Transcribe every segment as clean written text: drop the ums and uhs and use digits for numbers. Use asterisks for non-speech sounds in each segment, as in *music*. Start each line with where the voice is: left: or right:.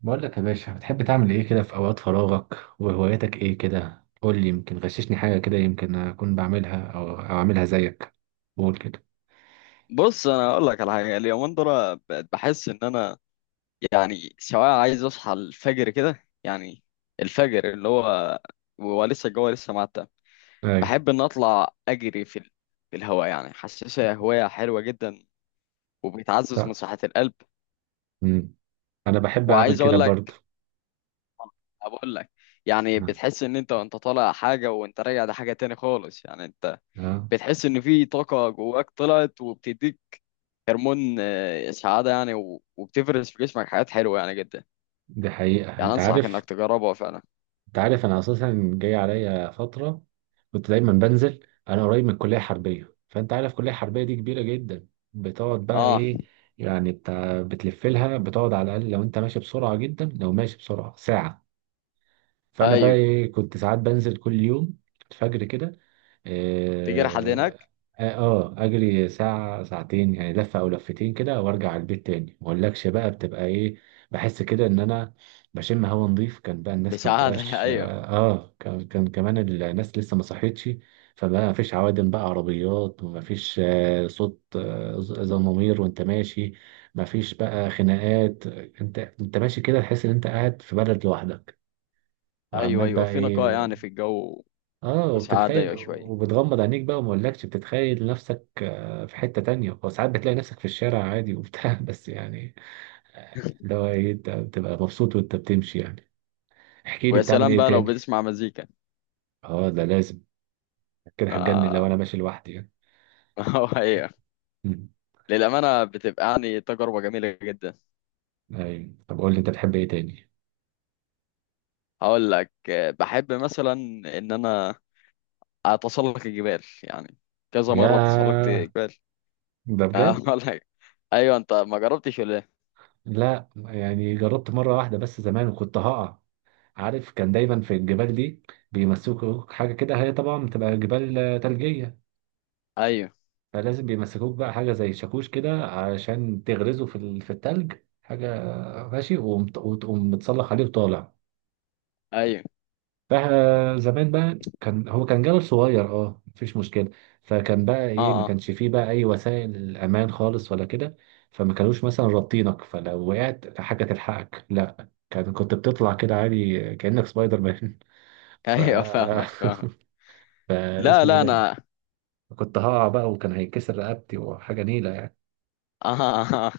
right: بقول لك يا باشا، بتحب تعمل ايه كده في اوقات فراغك وهواياتك ايه كده؟ قول لي، يمكن غششني حاجه كده يمكن اكون بعملها او اعملها زيك. قول كده.
left: بص انا اقول لك على حاجه اليومين دول. بقت بحس ان انا يعني سواء عايز اصحى الفجر كده، يعني الفجر اللي هو ولسه الجو لسه معتم،
right: ايوه.
left: بحب ان اطلع اجري في الهواء. يعني حاسسها هوايه حلوه جدا، وبتعزز من
right: لا.
left: صحه القلب.
right: امم انا بحب اعمل
left: وعايز
right: كده
left: اقول
right: برضه.
left: لك *laughs* بقول لك يعني
right: اه.
left: بتحس ان انت وانت طالع حاجه وانت راجع ده حاجه تاني خالص. يعني انت
right: آه،
left: بتحس ان في طاقه جواك طلعت وبتديك هرمون سعاده، يعني و- وبتفرز في جسمك حاجات حلوه يعني جدا.
right: دي حقيقه
left: يعني
right: انت
left: انصحك
right: عارف
left: انك تجربها فعلا.
right: انت عارف انا اساسا جاي عليا فتره كنت دايما بنزل، انا قريب من الكليه الحربيه، فانت عارف الكليه الحربيه دي كبيره جدا، بتقعد بقى
left: اه،
right: ايه يعني، بتاع بتلف لها بتقعد على الاقل لو انت ماشي بسرعه جدا، لو ماشي بسرعه ساعه. فانا بقى
left: ايوه،
right: ايه، كنت ساعات بنزل كل يوم الفجر كده.
left: تيجي رحلة
right: اه.
left: هناك.
right: اجري ساعة ساعتين يعني، لفة او لفتين كده وارجع على البيت تاني. ما اقولكش بقى بتبقى ايه، بحس كده ان انا بشم هوا نظيف. كان بقى الناس ما
left: بسعادة *laughs*
right: بتبقاش
left: ايوه.
right: اه. كان كمان الناس لسه ما صحتش، فبقى ما فيش عوادم بقى عربيات، وما فيش صوت زمامير وانت ماشي، ما فيش بقى خناقات، انت ماشي كده تحس ان انت قاعد في بلد لوحدك
left: ايوه
right: وعمال
left: ايوه،
right: بقى
left: في نقاء
right: ايه.
left: يعني في الجو.
right: اه،
left: وسعادة،
right: وبتتخيل
left: ايوه، شوية.
right: وبتغمض عينيك بقى، وما اقولكش بتتخيل نفسك في حتة تانية، وساعات بتلاقي نفسك في الشارع عادي وبتاع *laughs* بس يعني اللي هو ايه، انت بتبقى مبسوط وانت بتمشي يعني. احكي لي
left: ويا
right: بتعمل
left: سلام
right: ايه
left: بقى لو
right: تاني.
left: بتسمع مزيكا.
right: اه ده لازم، كده هتجنن لو
left: آه.
right: انا ماشي لوحدي يعني.
left: *laughs* ايوه.
right: مم.
left: للأمانة بتبقى يعني تجربة جميلة جدا.
right: ايوه، طب قول لي انت بتحب ايه تاني.
left: هقول لك بحب مثلا ان انا اتسلق الجبال، يعني كذا مرة تسلقت
right: ياه،
left: جبال.
right: ده
left: *laughs*
right: بجد.
left: هقول لك، ايوه، انت ما جربتش ولا ايه؟
right: لا يعني جربت مرة واحدة بس زمان، وكنت هقع. عارف كان دايما في الجبال دي بيمسكوا حاجة كده، هي طبعا بتبقى جبال تلجية،
left: ايوه
right: فلازم بيمسكوك بقى حاجة زي شاكوش كده عشان تغرزه في التلج. حاجة ماشي وتقوم متصلح عليه وطالع.
left: ايوه.
right: فزمان بقى كان هو كان جبل صغير، اه، مفيش مشكلة، فكان بقى ايه، ما
left: اه اه.
right: كانش فيه بقى اي وسائل امان خالص ولا كده، فما كانوش مثلا رابطينك فلو وقعت حاجة تلحقك، لا كان كنت بتطلع كده عادي كأنك سبايدر مان.
left: *laughs*
right: *laughs* ف
left: ايوه، فاهمك فاهمك.
right: *laughs*
left: لا
right: فاسمه ايه
left: لا
right: ده؟
left: انا *laughs*
right: كنت هقع بقى وكان هيتكسر رقبتي وحاجة نيلة يعني.
left: آه. آه.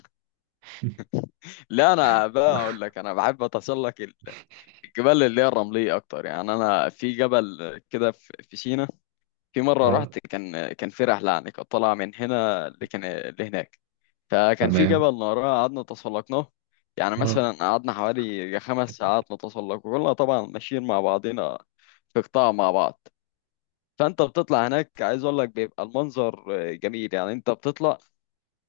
left: لا انا بقى اقول لك انا بحب اتسلق الجبال اللي هي الرمليه اكتر. يعني انا في جبل كده في سينا. في
right: *laughs*
left: مره
right: اه.
left: رحت، كان في رحله يعني كنت طالعه من هنا لكن لهناك، فكان في
right: تمام.
left: جبل ناراه قعدنا تسلقناه. يعني
right: اه.
left: مثلا قعدنا حوالي 5 ساعات نتسلق، وكلنا طبعا ماشيين مع بعضنا في قطاع مع بعض. فانت بتطلع هناك، عايز اقول لك بيبقى المنظر جميل، يعني انت بتطلع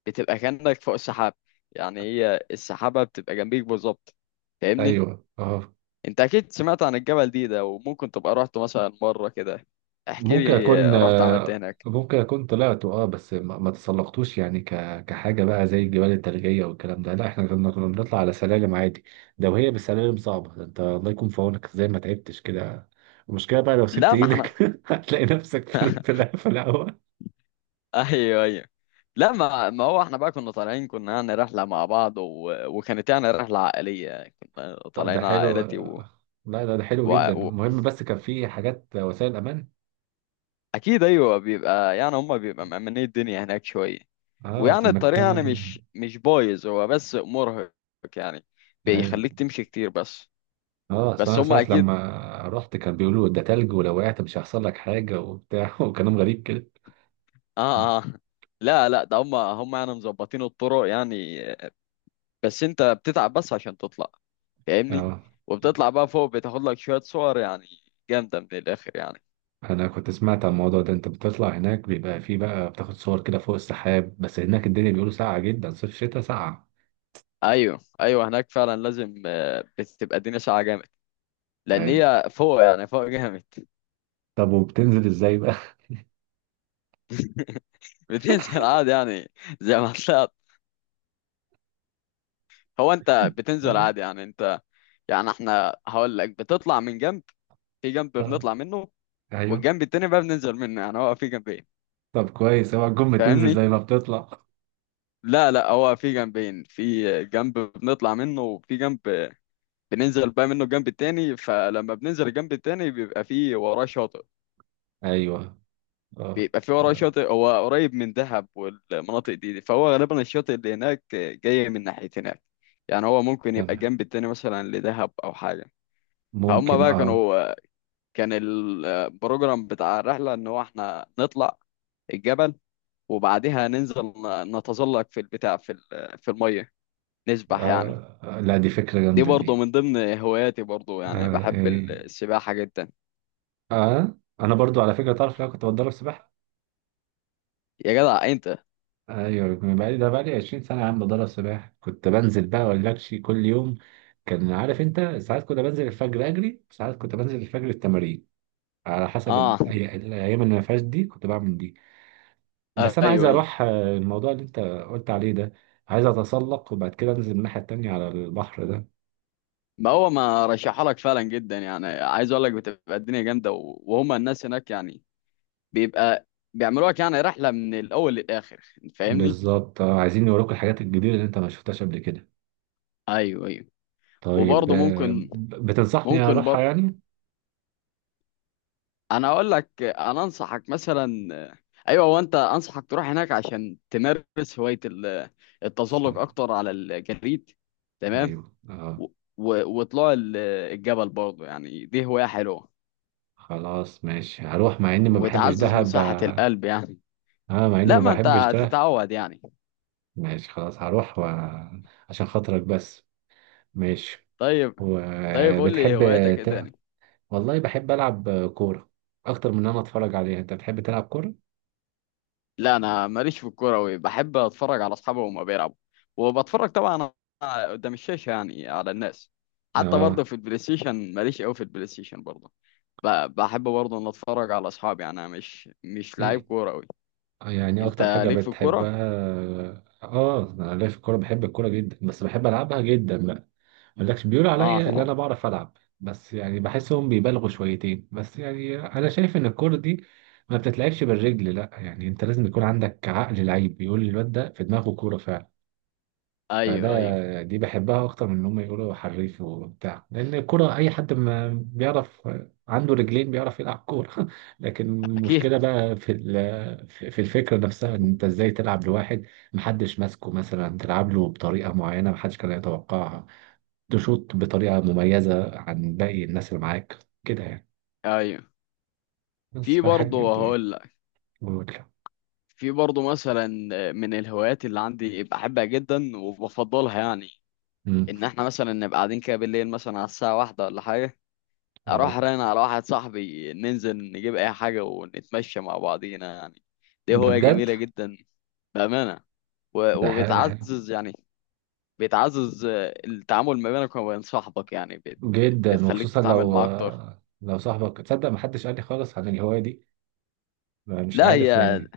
left: بتبقى كأنك فوق السحاب، يعني هي السحابة بتبقى جنبيك بالظبط. فاهمني؟
right: ايوه. اه.
left: انت اكيد سمعت عن الجبل دي ده، وممكن تبقى رحت مثلا مرة كده. احكي
right: ممكن اكون
left: لي رحت عملت إيه هناك.
right: ممكن اكون طلعته، اه، بس ما تسلقتوش يعني، كحاجه بقى زي الجبال الثلجيه والكلام ده. لا احنا كنا بنطلع على سلالم عادي، لو هي بالسلالم صعبه ده انت الله يكون في عونك، ازاي ما تعبتش كده. المشكله بقى لو سبت
left: لا ما احنا
right: ايدك *laughs* هتلاقي نفسك في
left: *laughs*
right: في الهواء.
left: ايوه ايوه. لا ما هو احنا بقى كنا طالعين، كنا يعني رحلة مع بعض وكانت يعني رحلة عائلية كنا
right: ده
left: طالعين
right: حلو،
left: عائلتي
right: لا ده ده حلو
left: و...
right: جدا.
left: و...
right: المهم بس كان في حاجات وسائل امان.
left: اكيد ايوه، بيبقى يعني هم بيبقى مأمنين الدنيا هناك شوية.
right: اه اصل
left: ويعني الطريق يعني مش بايظ هو، بس مرهق، يعني
right: ايوه.
left: بيخليك تمشي كتير بس.
right: اه، اصل
left: بس
right: انا
left: هم
right: ساعات
left: اكيد.
right: لما رحت كان بيقولوا ده تلج، ولو وقعت مش هيحصل لك حاجه وبتاع *laughs* وكلام غريب كده.
left: اه اه. *laughs* لا لا، ده هم يعني مظبطين الطرق يعني، بس انت بتتعب بس عشان تطلع. فاهمني؟
right: اه،
left: وبتطلع بقى فوق، بتاخد لك شوية صور يعني جامدة من الاخر يعني.
right: انا كنت سمعت عن الموضوع ده، انت بتطلع هناك بيبقى فيه بقى بتاخد صور كده فوق السحاب، بس هناك الدنيا بيقولوا ساقعه جدا، صيف شتاء ساقعه.
left: ايوه ايوه، هناك فعلا لازم بتبقى الدنيا ساعة جامد، لان
right: ايوه.
left: هي فوق يعني فوق جامد.
right: طب وبتنزل ازاي بقى؟
left: *laughs* بتنزل عادي يعني، زي ما طلعت. هو انت
right: *laughs*
left: بتنزل
right: اه.
left: عادي يعني. انت يعني احنا هقول لك بتطلع من جنب. في جنب
right: آه،
left: بنطلع منه،
right: ايوه،
left: والجنب التاني بقى بننزل منه. يعني هو في جنبين.
right: طب كويس، اوعى تكون بتنزل
left: فاهمني؟
right: زي ما بتطلع.
left: لا لا، هو في جنبين، في جنب بنطلع منه وفي جنب بننزل بقى منه الجنب التاني. فلما بننزل الجنب التاني بيبقى في وراه شاطئ.
right: ايوه. اه.
left: بيبقى في وراه
right: آه،.
left: شاطئ، هو قريب من دهب والمناطق دي فهو غالبا الشاطئ اللي هناك جاي من ناحية هناك. يعني هو ممكن يبقى
right: تمام.
left: الجنب التاني مثلا لدهب او حاجة. فهم
right: ممكن
left: بقى
right: اه.
left: كانوا، كان البروجرام بتاع الرحلة إن هو إحنا نطلع الجبل، وبعدها ننزل ن- نتزلق في البتاع في المية، نسبح يعني.
right: لا دي فكره
left: دي
right: جامده
left: برضه
right: دي.
left: من ضمن هواياتي، برضه يعني
right: آه.
left: بحب
right: إيه.
left: السباحة جدا.
right: اه، انا برضو على فكره تعرف لو كنت بتدرب سباحه.
left: يا جدع أنت.
right: ايوه، من بقالي ده بقالي 20 سنه يا عم بتدرب سباحه، كنت بنزل بقى ولاكشي كل يوم. كان عارف انت ساعات كنت بنزل الفجر اجري، ساعات كنت بنزل الفجر التمارين، على حسب
left: آه،
right: الايام اللي ما فيهاش دي كنت بعمل دي. بس انا عايز
left: أيوه أيوه.
right: اروح الموضوع اللي انت قلت عليه ده، عايز اتسلق وبعد كده انزل الناحيه التانيه على البحر ده.
left: ما هو ما رشحها لك فعلا جدا، يعني عايز أقول لك بتبقى الدنيا جامدة و- وهما الناس هناك يعني بيبقى بيعملوا لك يعني رحلة من الأول للآخر. فاهمني؟
right: بالظبط، عايزين نوروك الحاجات الجديده اللي انت ما شفتهاش قبل كده.
left: أيوه أيوه.
right: طيب
left: وبرضه ممكن،
right: بتنصحني
left: ممكن
right: اروحها
left: برضه.
right: يعني؟
left: انا اقول لك انا انصحك مثلا، ايوه، وانت انصحك تروح هناك عشان تمارس هوايه
right: بس-
left: التزلج اكتر على الجليد. تمام.
right: ايوه. اه.
left: و- و- وطلوع الجبل برضه، يعني دي هوايه حلوه
right: خلاص ماشي هروح، مع اني ما بحبش
left: وبتعزز من
right: دهب
left: صحه
right: بقى.
left: القلب يعني.
right: اه مع اني
left: لا
right: ما
left: ما انت
right: بحبش دهب.
left: هتتعود يعني.
right: ماشي خلاص هروح و... عشان خاطرك بس. ماشي.
left: طيب. طيب قول لي
right: وبتحب
left: هواياتك ايه
right: ت...
left: تاني.
right: والله بحب العب كورة، اكتر من ان انا اتفرج عليها. انت بتحب تلعب كورة؟
left: لا انا ماليش في الكوره أوي، بحب اتفرج على اصحابي وهما بيلعبوا، وبتفرج طبعا قدام الشاشه يعني على الناس. حتى برضه
right: اه.
left: في البلاي ستيشن ماليش قوي في البلاي ستيشن برضه. ب- بحب برضه ان اتفرج على اصحابي، يعني انا مش مش لعيب
right: إيه؟
left: كوره أوي.
right: يعني اكتر
left: انت
right: حاجة
left: ليك في الكوره؟
right: بتحبها. اه انا ليا في الكورة، بحب الكورة جدا بس بحب العبها جدا بقى. مقولكش بيقولوا
left: اه
right: عليا اللي انا بعرف العب، بس يعني بحسهم بيبالغوا شويتين، بس يعني انا شايف ان الكوره دي ما بتتلعبش بالرجل، لا يعني انت لازم يكون عندك عقل لعيب، بيقول لي الواد ده في دماغه كوره فعلا.
left: ايوه ايوه،
right: فده دي بحبها اكتر من ان هم يقولوا حريف وبتاع، لان الكوره اي حد ما بيعرف عنده رجلين بيعرف يلعب كوره. *laughs* لكن
left: اكيد
right: المشكله بقى في في الفكره نفسها، ان انت ازاي تلعب لواحد محدش ماسكه، مثلا تلعب له بطريقه معينه محدش كان يتوقعها، تشوط بطريقة مميزة عن باقي الناس اللي معاك كده يعني،
left: ايوه.
right: بس
left: في برضه
right: فالحاجة دي
left: هقول لك،
right: مملة.
left: في برضه مثلا من الهوايات اللي عندي بحبها جدا وبفضلها يعني،
right: مم.
left: ان احنا مثلا نبقى قاعدين كده بالليل مثلا على الساعه واحدة ولا حاجه، اروح
right: آه.
left: رن على واحد صاحبي، ننزل نجيب اي حاجه ونتمشى مع بعضينا يعني. دي
right: ده
left: هوايه
right: بجد.
left: جميله جدا، بامانه، و-
right: ده حلو. ده حلو
left: وبتعزز يعني، بتعزز التعامل ما بينك وما بين صاحبك، يعني بت-
right: جدا،
left: بتخليك
right: وخصوصا
left: تتعامل
right: لو
left: معاه اكتر.
right: لو صاحبك. تصدق محدش قال لي خالص عن الهواية دي، ما مش
left: لا
right: عارف
left: هي
right: يعني.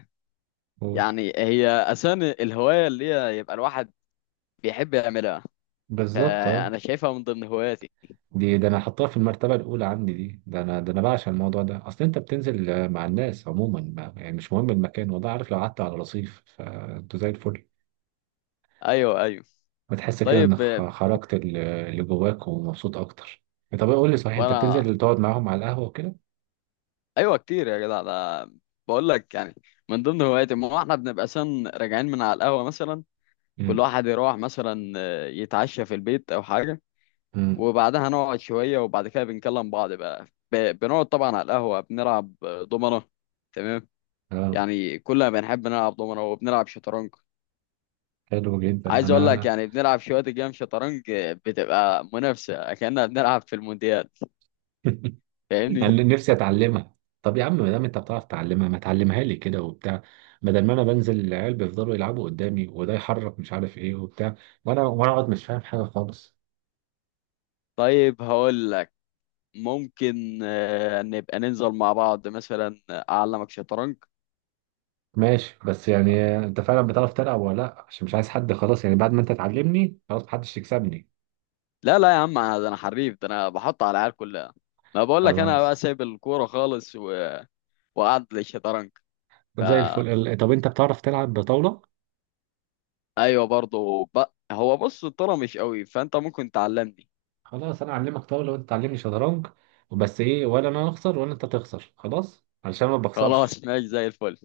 right: قول.
left: يعني هي اساسا الهوايه اللي هي يبقى الواحد بيحب يعملها.
right: بالظبط اه.
left: فانا شايفها من ضمن هواياتي.
right: دي ده انا حطها في المرتبة الأولى عندي، دي ده انا ده انا بعشق الموضوع ده، اصل انت بتنزل مع الناس عموما، يعني مش مهم المكان، والله عارف لو قعدت على رصيف فانتوا زي الفل.
left: ايوه ايوه.
right: بتحس كده انك
left: طيب
right: خرجت اللي جواك ومبسوط اكتر. طب قول لي صحيح، انت
left: وانا
right: بتنزل تقعد معاهم على القهوه وكده؟
left: ايوه كتير يا جدع ده. بقول لك يعني من ضمن هواياتي، ما هو احنا بنبقى سن راجعين من على القهوه مثلا، كل
right: امم.
left: واحد يروح مثلا يتعشى في البيت او حاجه،
right: امم.
left: وبعدها نقعد شويه، وبعد كده بنكلم بعض بقى. ب- بنقعد طبعا على القهوه، بنلعب دومنه. تمام.
right: اه.
left: يعني كلنا بنحب نلعب دومنه، وبنلعب شطرنج.
right: حلو جدا
left: عايز اقول لك
right: انا.
left: يعني بنلعب شويه جيم شطرنج، بتبقى منافسه كأننا بنلعب في المونديال.
right: *laughs*
left: فاهمني؟
right: انا نفسي اتعلمها. طب يا عم ما دام انت بتعرف تعلمها، ما تعلمها لي كده وبتاع، بدل ما انا بنزل العيال بيفضلوا يلعبوا قدامي، وده يحرك مش عارف ايه وبتاع، وانا اقعد مش فاهم حاجه خالص.
left: طيب هقول لك ممكن نبقى ننزل مع بعض مثلا اعلمك شطرنج.
right: ماشي، بس يعني انت فعلا بتعرف تلعب ولا لا؟ عشان مش عايز حد، خلاص يعني بعد ما انت تعلمني خلاص محدش يكسبني.
left: لا لا يا عم انا، ده انا حريف، ده انا بحط على العيال كلها. ما بقول لك انا بقى
right: خلاص.
left: سايب الكوره خالص وقعد للشطرنج. ف
right: طب زي الفل طب انت بتعرف تلعب بطاولة؟
left: ايوه برضه هو بص الطرا مش قوي، فانت ممكن تعلمني.
right: خلاص انا اعلمك طاولة وانت تعلمني شطرنج. بس ايه ولا انا اخسر ولا انت تخسر، خلاص علشان ما بخسرش.
left: خلاص ماشي زي الفل،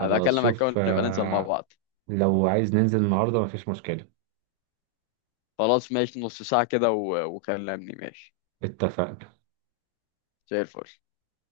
left: ابقى اكلمك
right: شوف
left: كون نبقى ننزل مع بعض.
right: لو عايز ننزل النهاردة مفيش مشكلة.
left: خلاص ماشي، نص ساعه كده وكلمني، ماشي.
right: اتفقنا.
left: زي الفل.